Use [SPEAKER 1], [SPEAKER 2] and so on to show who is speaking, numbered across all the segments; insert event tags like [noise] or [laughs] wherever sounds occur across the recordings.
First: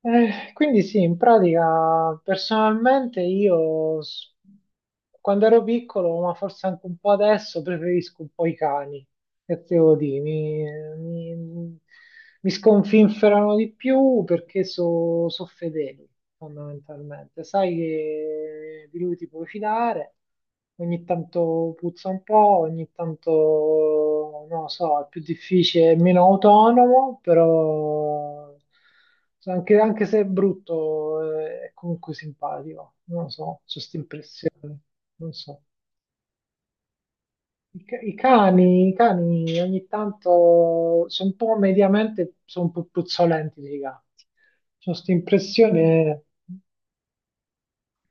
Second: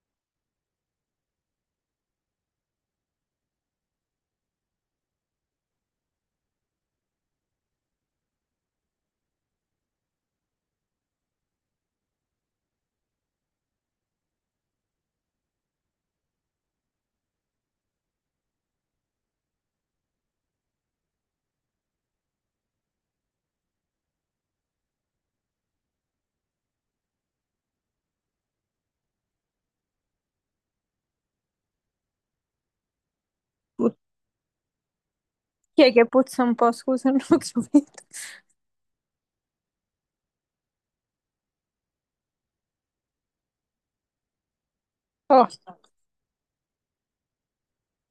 [SPEAKER 1] Quindi sì, in pratica personalmente quando ero piccolo, ma forse anche un po' adesso, preferisco un po' i cani, che te devo dire, mi- mi sconfinferano di più perché sono fedeli fondamentalmente. Sai che di lui ti puoi fidare, ogni tanto puzza un po', ogni tanto, non lo so, è più difficile, è meno autonomo, però anche se è brutto, è comunque simpatico, non lo so, ho questa
[SPEAKER 2] Put-
[SPEAKER 1] impressione, non so.
[SPEAKER 2] Chi è che puzza un po'? Scusa, [laughs] non ho capito.
[SPEAKER 1] I cani ogni tanto sono un po' mediamente, sono un po' puzzolenti dei gatti. Ho questa
[SPEAKER 2] Oh,
[SPEAKER 1] impressione,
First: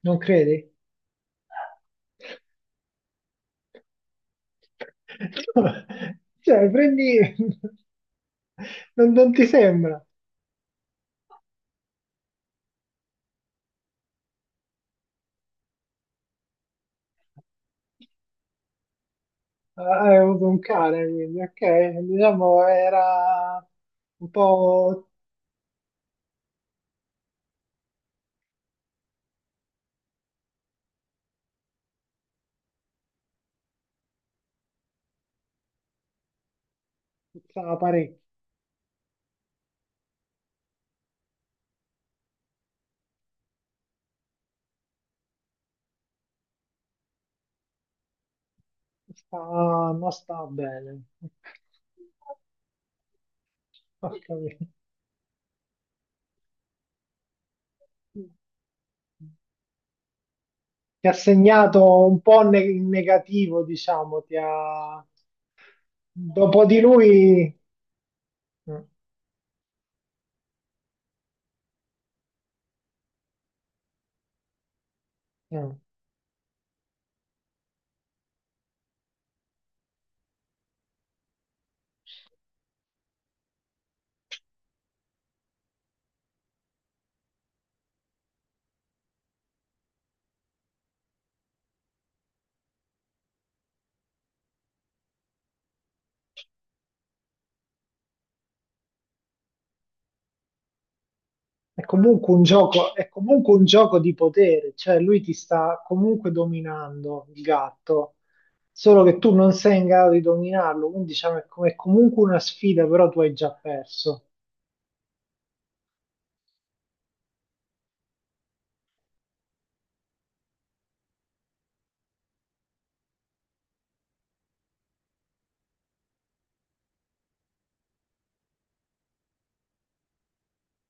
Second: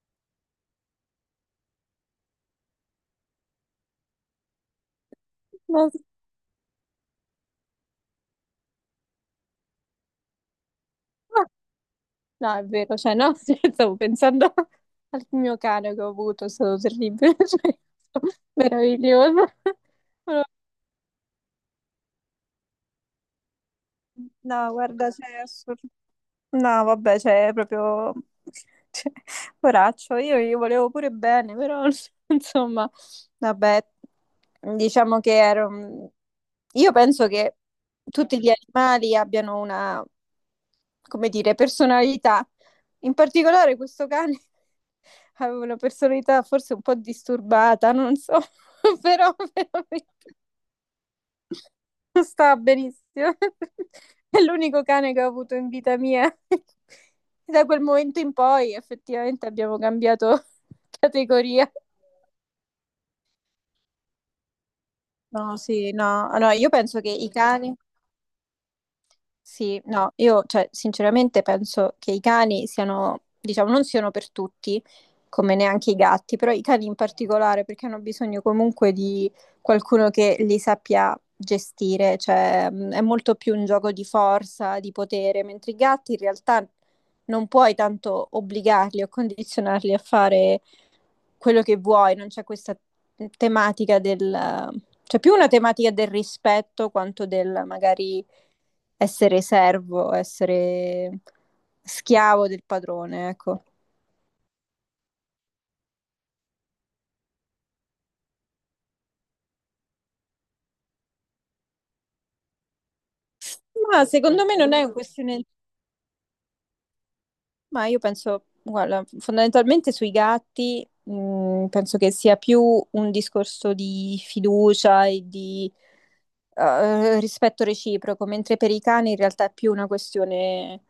[SPEAKER 1] non credi? [laughs]
[SPEAKER 2] no,
[SPEAKER 1] Cioè, prendi... Non ti sembra?
[SPEAKER 2] no, è vero, cioè, no, [laughs] stavo pensando al mio cane che ho avuto, è stato terribile, [laughs] cioè, meraviglioso.
[SPEAKER 1] Ah, hai avuto un cane, quindi, ok. Diciamo era un
[SPEAKER 2] No, [laughs]
[SPEAKER 1] po'...
[SPEAKER 2] guarda, cioè, è assurdo. No, vabbè, cioè, è proprio [laughs] cioè, poraccio, io gli volevo pure bene, però [laughs] insomma, vabbè, diciamo che ero... Io penso che
[SPEAKER 1] stava parecchio,
[SPEAKER 2] tutti gli animali abbiano una, come dire, personalità. In particolare questo cane [laughs] aveva una personalità forse un po' disturbata, non so, [laughs] però
[SPEAKER 1] non
[SPEAKER 2] veramente...
[SPEAKER 1] stava bene.
[SPEAKER 2] Sta benissimo.
[SPEAKER 1] Ho
[SPEAKER 2] [laughs] È
[SPEAKER 1] capito.
[SPEAKER 2] l'unico cane che ho avuto in vita mia. [laughs] E da quel momento in poi effettivamente abbiamo cambiato [laughs]
[SPEAKER 1] Ti ha
[SPEAKER 2] categoria.
[SPEAKER 1] segnato un po' in negativo, diciamo, ti ha...
[SPEAKER 2] No, sì, no. Allora,
[SPEAKER 1] Dopo
[SPEAKER 2] io
[SPEAKER 1] di
[SPEAKER 2] penso che i
[SPEAKER 1] lui...
[SPEAKER 2] cani.
[SPEAKER 1] Mm,
[SPEAKER 2] Sì, no, io cioè, sinceramente penso che i cani siano, diciamo, non siano per tutti, come
[SPEAKER 1] mm.
[SPEAKER 2] neanche i gatti, però i cani in particolare perché hanno bisogno comunque di qualcuno che li sappia gestire, cioè è molto più un gioco di forza, di potere, mentre i gatti in realtà non puoi tanto obbligarli o condizionarli a fare quello che vuoi, non c'è questa tematica del... C'è più una tematica del rispetto quanto del magari essere servo, essere
[SPEAKER 1] È comunque un
[SPEAKER 2] schiavo del
[SPEAKER 1] gioco, è
[SPEAKER 2] padrone,
[SPEAKER 1] comunque
[SPEAKER 2] ecco.
[SPEAKER 1] un gioco di potere, cioè lui ti sta comunque dominando, il gatto, solo che tu non sei in grado di dominarlo, quindi diciamo è comunque una sfida, però tu hai già
[SPEAKER 2] Ma
[SPEAKER 1] perso.
[SPEAKER 2] secondo me non è una questione. Ma io penso, guarda, fondamentalmente sui gatti, penso che sia più un discorso di fiducia e di rispetto reciproco, mentre per i cani in realtà è più una questione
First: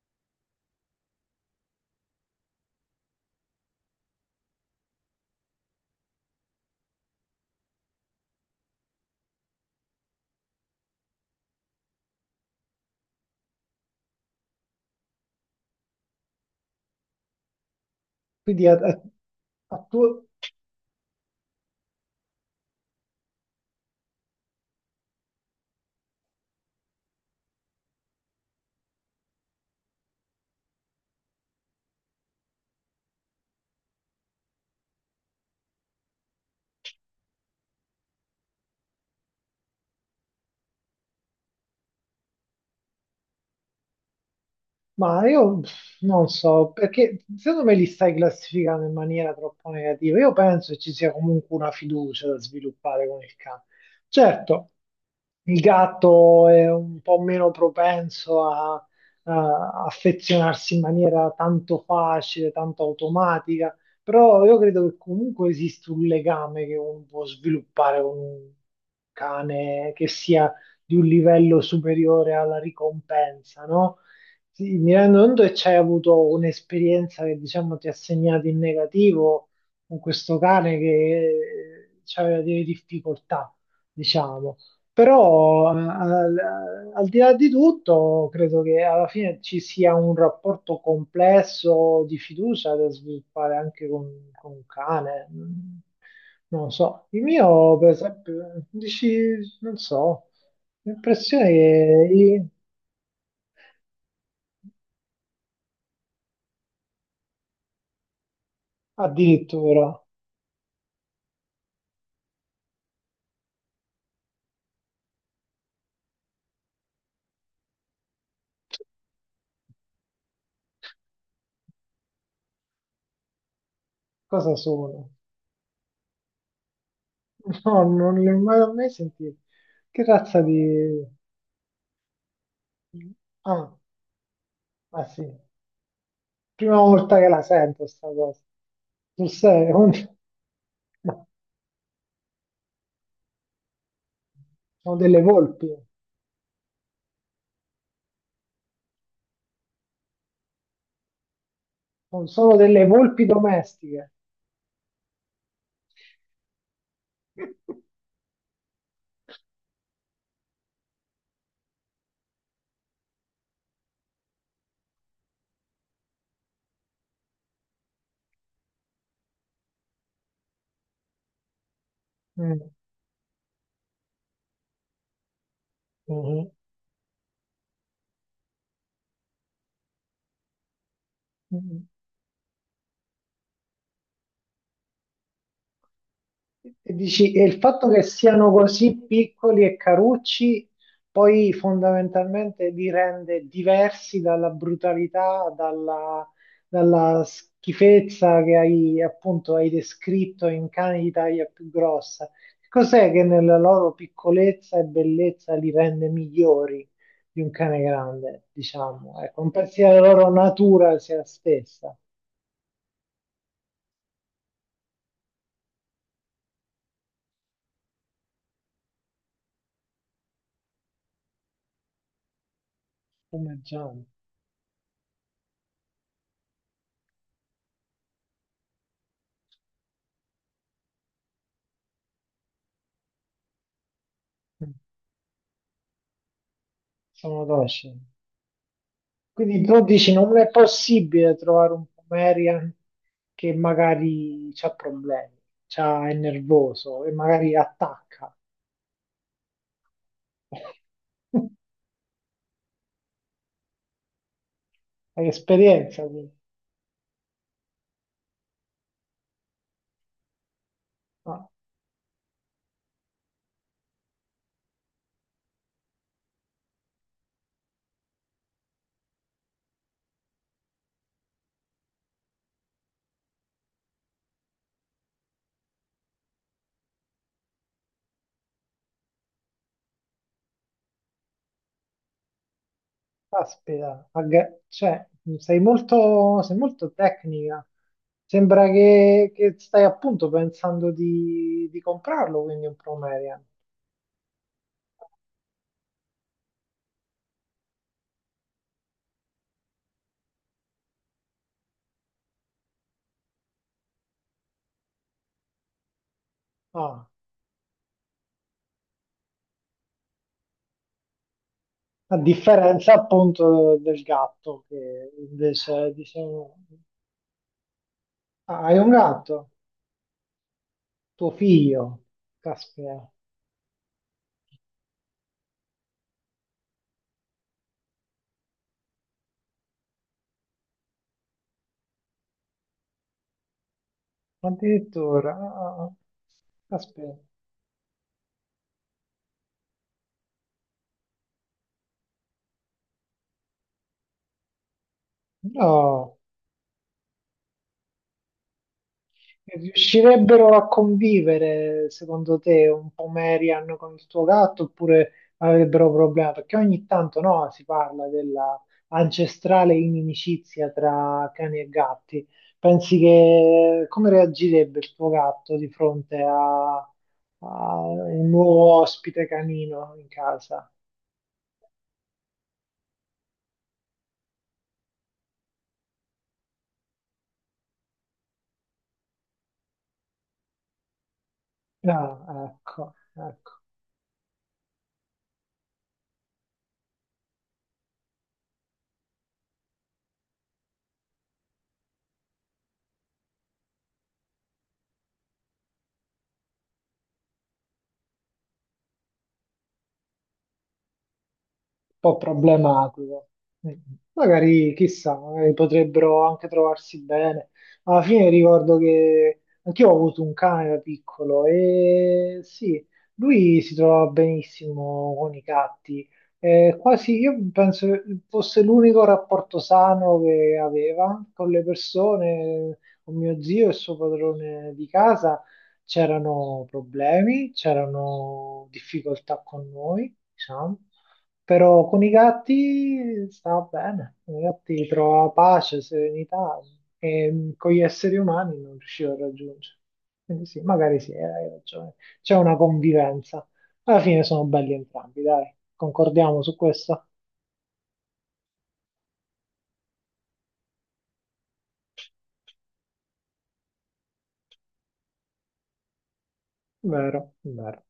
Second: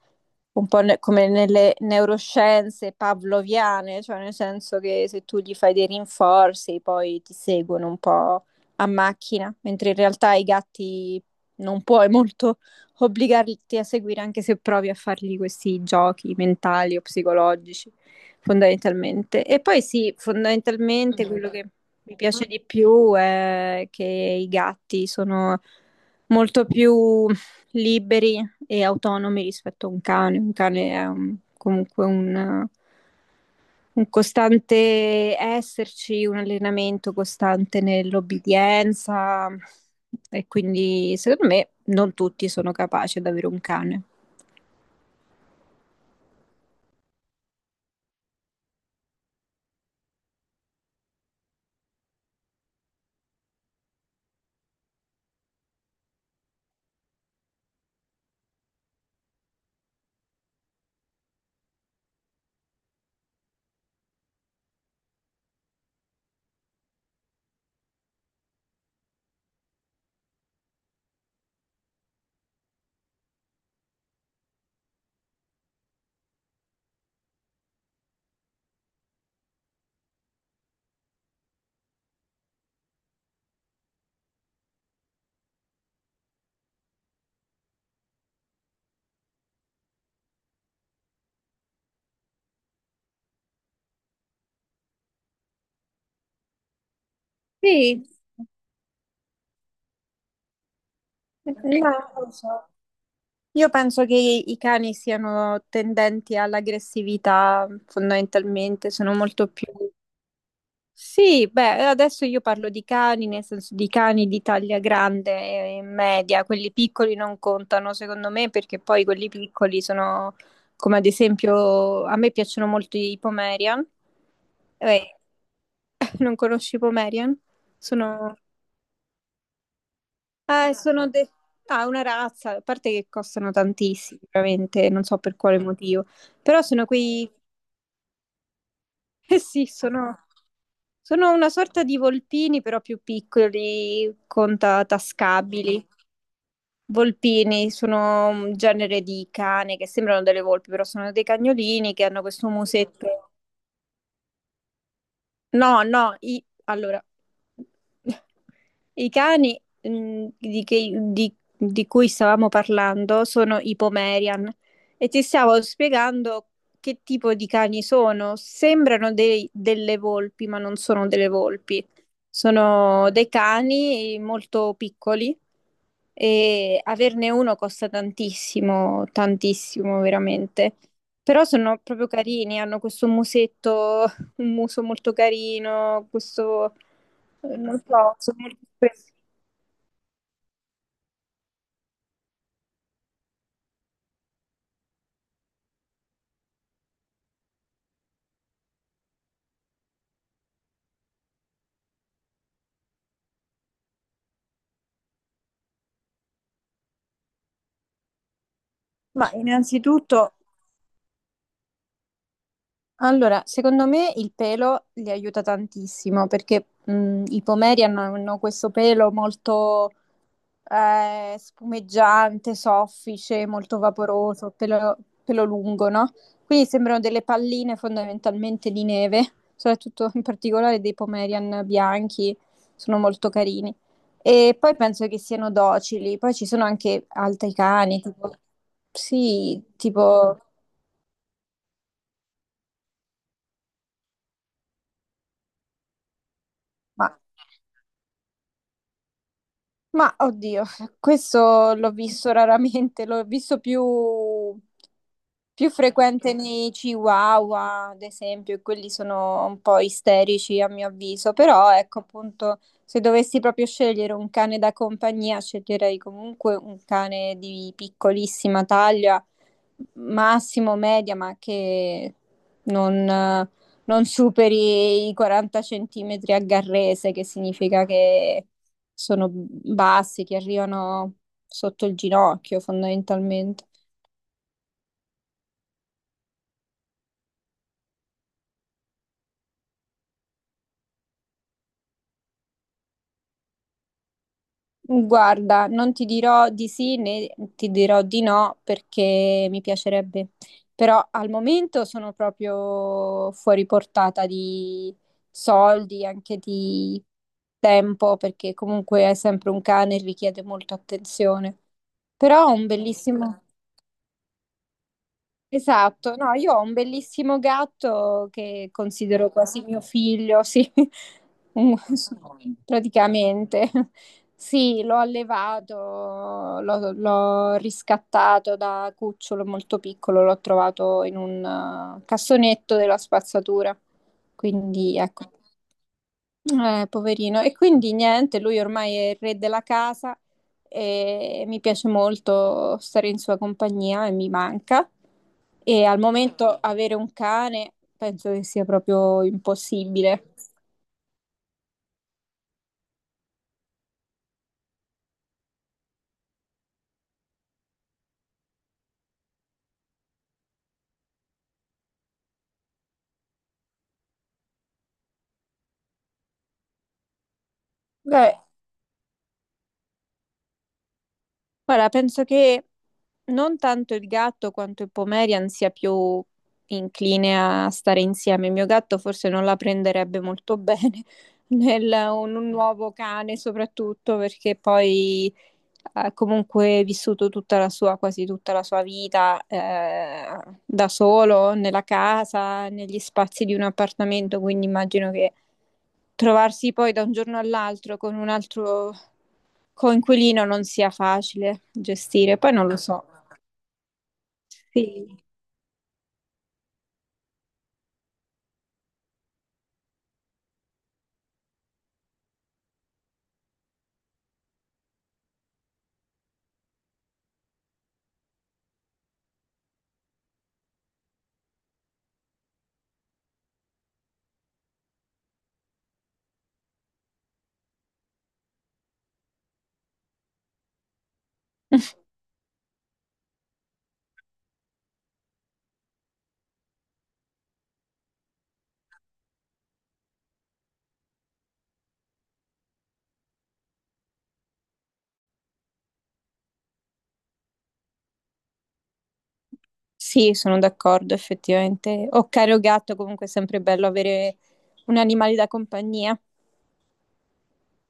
[SPEAKER 2] un po' come nelle neuroscienze pavloviane, cioè nel senso che se tu gli fai dei rinforzi poi ti seguono un po' a macchina, mentre in realtà i gatti non puoi molto obbligarti a seguire anche se provi a fargli questi giochi mentali o psicologici,
[SPEAKER 1] Quindi
[SPEAKER 2] fondamentalmente. E
[SPEAKER 1] a
[SPEAKER 2] poi sì,
[SPEAKER 1] tuo-
[SPEAKER 2] fondamentalmente quello che mi piace di più è che i gatti sono molto più liberi e autonomi rispetto a un cane. Un cane è comunque un costante esserci, un allenamento costante nell'obbedienza e quindi secondo me non tutti sono capaci ad avere un cane.
[SPEAKER 1] Ma io non so, perché secondo me li stai classificando in maniera troppo negativa. Io penso che ci sia comunque una fiducia da sviluppare con il cane. Certo, il gatto è un po' meno propenso a affezionarsi in maniera tanto facile, tanto automatica, però io credo che comunque esista un legame che uno può sviluppare con un cane che sia di un livello superiore alla ricompensa, no? Sì, mi rendo conto che c'hai avuto un'esperienza che diciamo ti ha segnato in negativo con questo cane che aveva delle difficoltà, diciamo. Però al di là di tutto, credo che alla fine ci sia un rapporto complesso di fiducia da sviluppare anche con un cane. Mm, non lo so, il mio, per
[SPEAKER 2] Sì,
[SPEAKER 1] esempio, dici, non so, l'impressione
[SPEAKER 2] no,
[SPEAKER 1] che
[SPEAKER 2] non lo so. Io penso che i cani siano tendenti all'aggressività, fondamentalmente, sono molto più.
[SPEAKER 1] addirittura,
[SPEAKER 2] Sì, beh, adesso io parlo di cani, nel senso di cani di taglia grande e media, quelli piccoli non contano secondo me perché poi quelli piccoli sono come ad esempio a me piacciono molto i Pomerian.
[SPEAKER 1] cosa sono?
[SPEAKER 2] Eh, [laughs] non conosci i Pomerian?
[SPEAKER 1] [laughs] No, non li ho
[SPEAKER 2] Sono,
[SPEAKER 1] mai, mai sentiti. Che razza di...
[SPEAKER 2] eh, sono de- ah, una razza, a parte che costano
[SPEAKER 1] Ah,
[SPEAKER 2] tantissimo, veramente, non
[SPEAKER 1] ah
[SPEAKER 2] so
[SPEAKER 1] sì,
[SPEAKER 2] per quale motivo, però
[SPEAKER 1] prima
[SPEAKER 2] sono
[SPEAKER 1] volta che
[SPEAKER 2] quei,
[SPEAKER 1] la sento sta cosa. Tu
[SPEAKER 2] [laughs] eh sì,
[SPEAKER 1] sei? Un... [laughs]
[SPEAKER 2] sono...
[SPEAKER 1] No,
[SPEAKER 2] Sono una sorta di volpini, però più piccoli, con
[SPEAKER 1] sono delle volpi,
[SPEAKER 2] tascabili. Volpini sono un genere di cane che sembrano delle volpi, però sono dei cagnolini che hanno
[SPEAKER 1] non
[SPEAKER 2] questo
[SPEAKER 1] sono delle volpi
[SPEAKER 2] musetto.
[SPEAKER 1] domestiche.
[SPEAKER 2] No, no, allora,
[SPEAKER 1] [laughs]
[SPEAKER 2] i cani di cui stavamo parlando sono i Pomerian e ti stavo spiegando che tipo di cani sono. Sembrano delle volpi, ma non sono delle volpi.
[SPEAKER 1] Mm,
[SPEAKER 2] Sono dei cani molto piccoli
[SPEAKER 1] mhm,
[SPEAKER 2] e averne uno costa tantissimo, tantissimo veramente. Però sono
[SPEAKER 1] mhm.
[SPEAKER 2] proprio carini, hanno questo musetto, un muso molto carino, questo,
[SPEAKER 1] E dici, e il
[SPEAKER 2] non
[SPEAKER 1] fatto che
[SPEAKER 2] so, sono
[SPEAKER 1] siano
[SPEAKER 2] molto
[SPEAKER 1] così
[SPEAKER 2] espressivi.
[SPEAKER 1] piccoli e carucci poi fondamentalmente li rende diversi dalla brutalità, dalla schifezza che hai appunto hai descritto in cani di taglia più grossa. Cos'è che nella loro piccolezza e bellezza li rende migliori di un cane grande, diciamo?
[SPEAKER 2] Ma
[SPEAKER 1] Ecco, un pezzo della loro
[SPEAKER 2] innanzitutto,
[SPEAKER 1] natura sia stessa,
[SPEAKER 2] allora, secondo me il pelo li aiuta tantissimo perché i pomeri hanno questo pelo molto spumeggiante, soffice,
[SPEAKER 1] come
[SPEAKER 2] molto
[SPEAKER 1] Gian.
[SPEAKER 2] vaporoso, pelo, pelo lungo, no? Quindi sembrano delle palline fondamentalmente di neve, soprattutto in particolare dei pomerian bianchi, sono molto carini. E poi penso che siano docili, poi ci sono anche
[SPEAKER 1] Sono
[SPEAKER 2] altri
[SPEAKER 1] docili.
[SPEAKER 2] cani, tipo,
[SPEAKER 1] Quindi
[SPEAKER 2] sì,
[SPEAKER 1] tu dici non
[SPEAKER 2] tipo,
[SPEAKER 1] è possibile trovare un Pomerian che magari ha problemi, è nervoso
[SPEAKER 2] ma
[SPEAKER 1] e magari attacca.
[SPEAKER 2] Ma oddio,
[SPEAKER 1] [laughs]
[SPEAKER 2] questo l'ho visto raramente, l'ho visto più,
[SPEAKER 1] Hai
[SPEAKER 2] più
[SPEAKER 1] esperienza, quindi.
[SPEAKER 2] frequente nei Chihuahua, ad esempio, e quelli sono un po' isterici a mio avviso,
[SPEAKER 1] No,
[SPEAKER 2] però ecco appunto, se dovessi proprio scegliere un cane da compagnia, sceglierei comunque un cane di piccolissima taglia, massimo media, ma che non, non superi i 40 centimetri a garrese, che significa che sono bassi che arrivano sotto il ginocchio fondamentalmente.
[SPEAKER 1] caspita, cioè, sei molto tecnica. Sembra che stai appunto pensando di comprarlo, quindi un Pomerian.
[SPEAKER 2] Guarda, non ti dirò di sì né ti dirò di no perché mi piacerebbe, però al momento sono proprio fuori portata di soldi, anche di
[SPEAKER 1] Ah,
[SPEAKER 2] tempo, perché comunque è sempre un cane e richiede molta attenzione.
[SPEAKER 1] a
[SPEAKER 2] Però ho un
[SPEAKER 1] differenza
[SPEAKER 2] bellissimo...
[SPEAKER 1] appunto del gatto che invece
[SPEAKER 2] Esatto,
[SPEAKER 1] dice...
[SPEAKER 2] no, io ho un bellissimo gatto
[SPEAKER 1] Ah,
[SPEAKER 2] che
[SPEAKER 1] hai un
[SPEAKER 2] considero
[SPEAKER 1] gatto?
[SPEAKER 2] quasi mio figlio, sì,
[SPEAKER 1] Tuo
[SPEAKER 2] [laughs] un,
[SPEAKER 1] figlio, caspita,
[SPEAKER 2] praticamente, [laughs] sì, l'ho allevato, l'ho riscattato da cucciolo molto piccolo, l'ho trovato in un cassonetto della spazzatura. Quindi,
[SPEAKER 1] addirittura,
[SPEAKER 2] ecco,
[SPEAKER 1] ah, ah, caspita,
[SPEAKER 2] poverino. E quindi niente, lui ormai è il re della casa e mi piace molto stare in sua compagnia e mi manca. E al
[SPEAKER 1] no,
[SPEAKER 2] momento avere un cane penso che sia proprio impossibile.
[SPEAKER 1] riuscirebbero a convivere secondo te un po' Marian con il tuo gatto oppure avrebbero problemi? Perché ogni tanto, no, si parla della ancestrale inimicizia tra cani e gatti. Pensi che come reagirebbe il tuo gatto di fronte a un
[SPEAKER 2] Beh,
[SPEAKER 1] nuovo ospite canino in casa?
[SPEAKER 2] guarda, penso che non tanto il gatto quanto il Pomerian sia più incline a stare insieme. Il mio gatto forse non la prenderebbe molto bene [laughs] nel,
[SPEAKER 1] Ah,
[SPEAKER 2] un nuovo
[SPEAKER 1] ecco,
[SPEAKER 2] cane,
[SPEAKER 1] ecco.
[SPEAKER 2] soprattutto perché poi ha comunque vissuto tutta la sua, quasi tutta la sua vita da solo, nella casa, negli spazi di un appartamento, quindi immagino che trovarsi poi da un giorno all'altro con un altro coinquilino non sia facile
[SPEAKER 1] Po'
[SPEAKER 2] gestire. Poi non lo so.
[SPEAKER 1] problematico. Mm. Magari, chissà, magari potrebbero anche trovarsi bene. Alla fine ricordo che anch'io ho avuto un cane da piccolo e sì, lui si trovava benissimo con i gatti. Quasi io penso che fosse l'unico rapporto sano che aveva con le persone, con mio zio e il suo padrone di casa. C'erano problemi, c'erano difficoltà con noi, diciamo. Però con i gatti stava bene, con i gatti trovava pace, serenità e con gli esseri umani non riusciva a raggiungere. Quindi sì, magari sì, hai ragione. C'è una convivenza. Alla fine sono belli entrambi, dai, concordiamo su questo?
[SPEAKER 2] Sì, sono d'accordo, effettivamente. O caro gatto, comunque è sempre bello avere un animale da compagnia.
[SPEAKER 1] Vero, vero.